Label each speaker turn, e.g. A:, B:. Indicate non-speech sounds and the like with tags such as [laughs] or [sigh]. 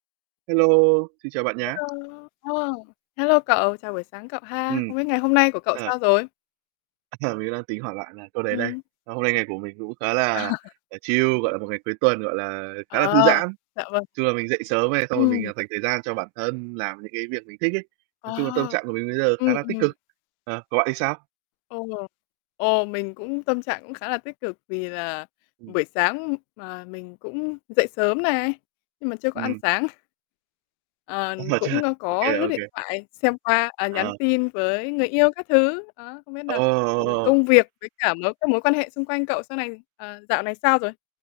A: Hello, xin chào bạn nhá.
B: Hello! Ồ, hello cậu, chào buổi sáng cậu ha!
A: Ừm.
B: Không biết ngày hôm nay của cậu
A: Ờ.
B: sao rồi?
A: Ờ, mình đang tính hỏi bạn là câu đấy đây.
B: Ừm.
A: Ờ, hôm nay ngày của mình cũng khá là,
B: [laughs]
A: ờ, chill, gọi là, một ngày cuối tuần, gọi là, khá là thư
B: Ờ,
A: giãn.
B: dạ vâng.
A: Chung là mình dậy sớm này, xong rồi mình,
B: Ừm.
A: ờ, dành thời gian cho bản thân làm những cái việc mình thích ấy. Nói
B: À.
A: chung là tâm trạng của mình bây giờ khá
B: Ừm,
A: là tích
B: ừm.
A: cực. Ờ, còn bạn thì sao?
B: Ồ, ồ, mình cũng tâm trạng cũng khá là tích cực vì là
A: Ừm.
B: buổi sáng mà, mình cũng dậy sớm này, nhưng mà chưa có ăn
A: Ừm.
B: sáng. Ờ,
A: Ờ, chưa
B: cũng, ơ,
A: ô
B: có
A: kê,
B: lướt
A: ô kê.
B: điện thoại xem qua, à,
A: Ờ.
B: nhắn tin với người yêu các thứ. Đó, không biết nà, ừm,
A: Ờ!
B: công việc với cả mối các mối quan hệ xung quanh cậu sau này ờ, dạo này sao rồi?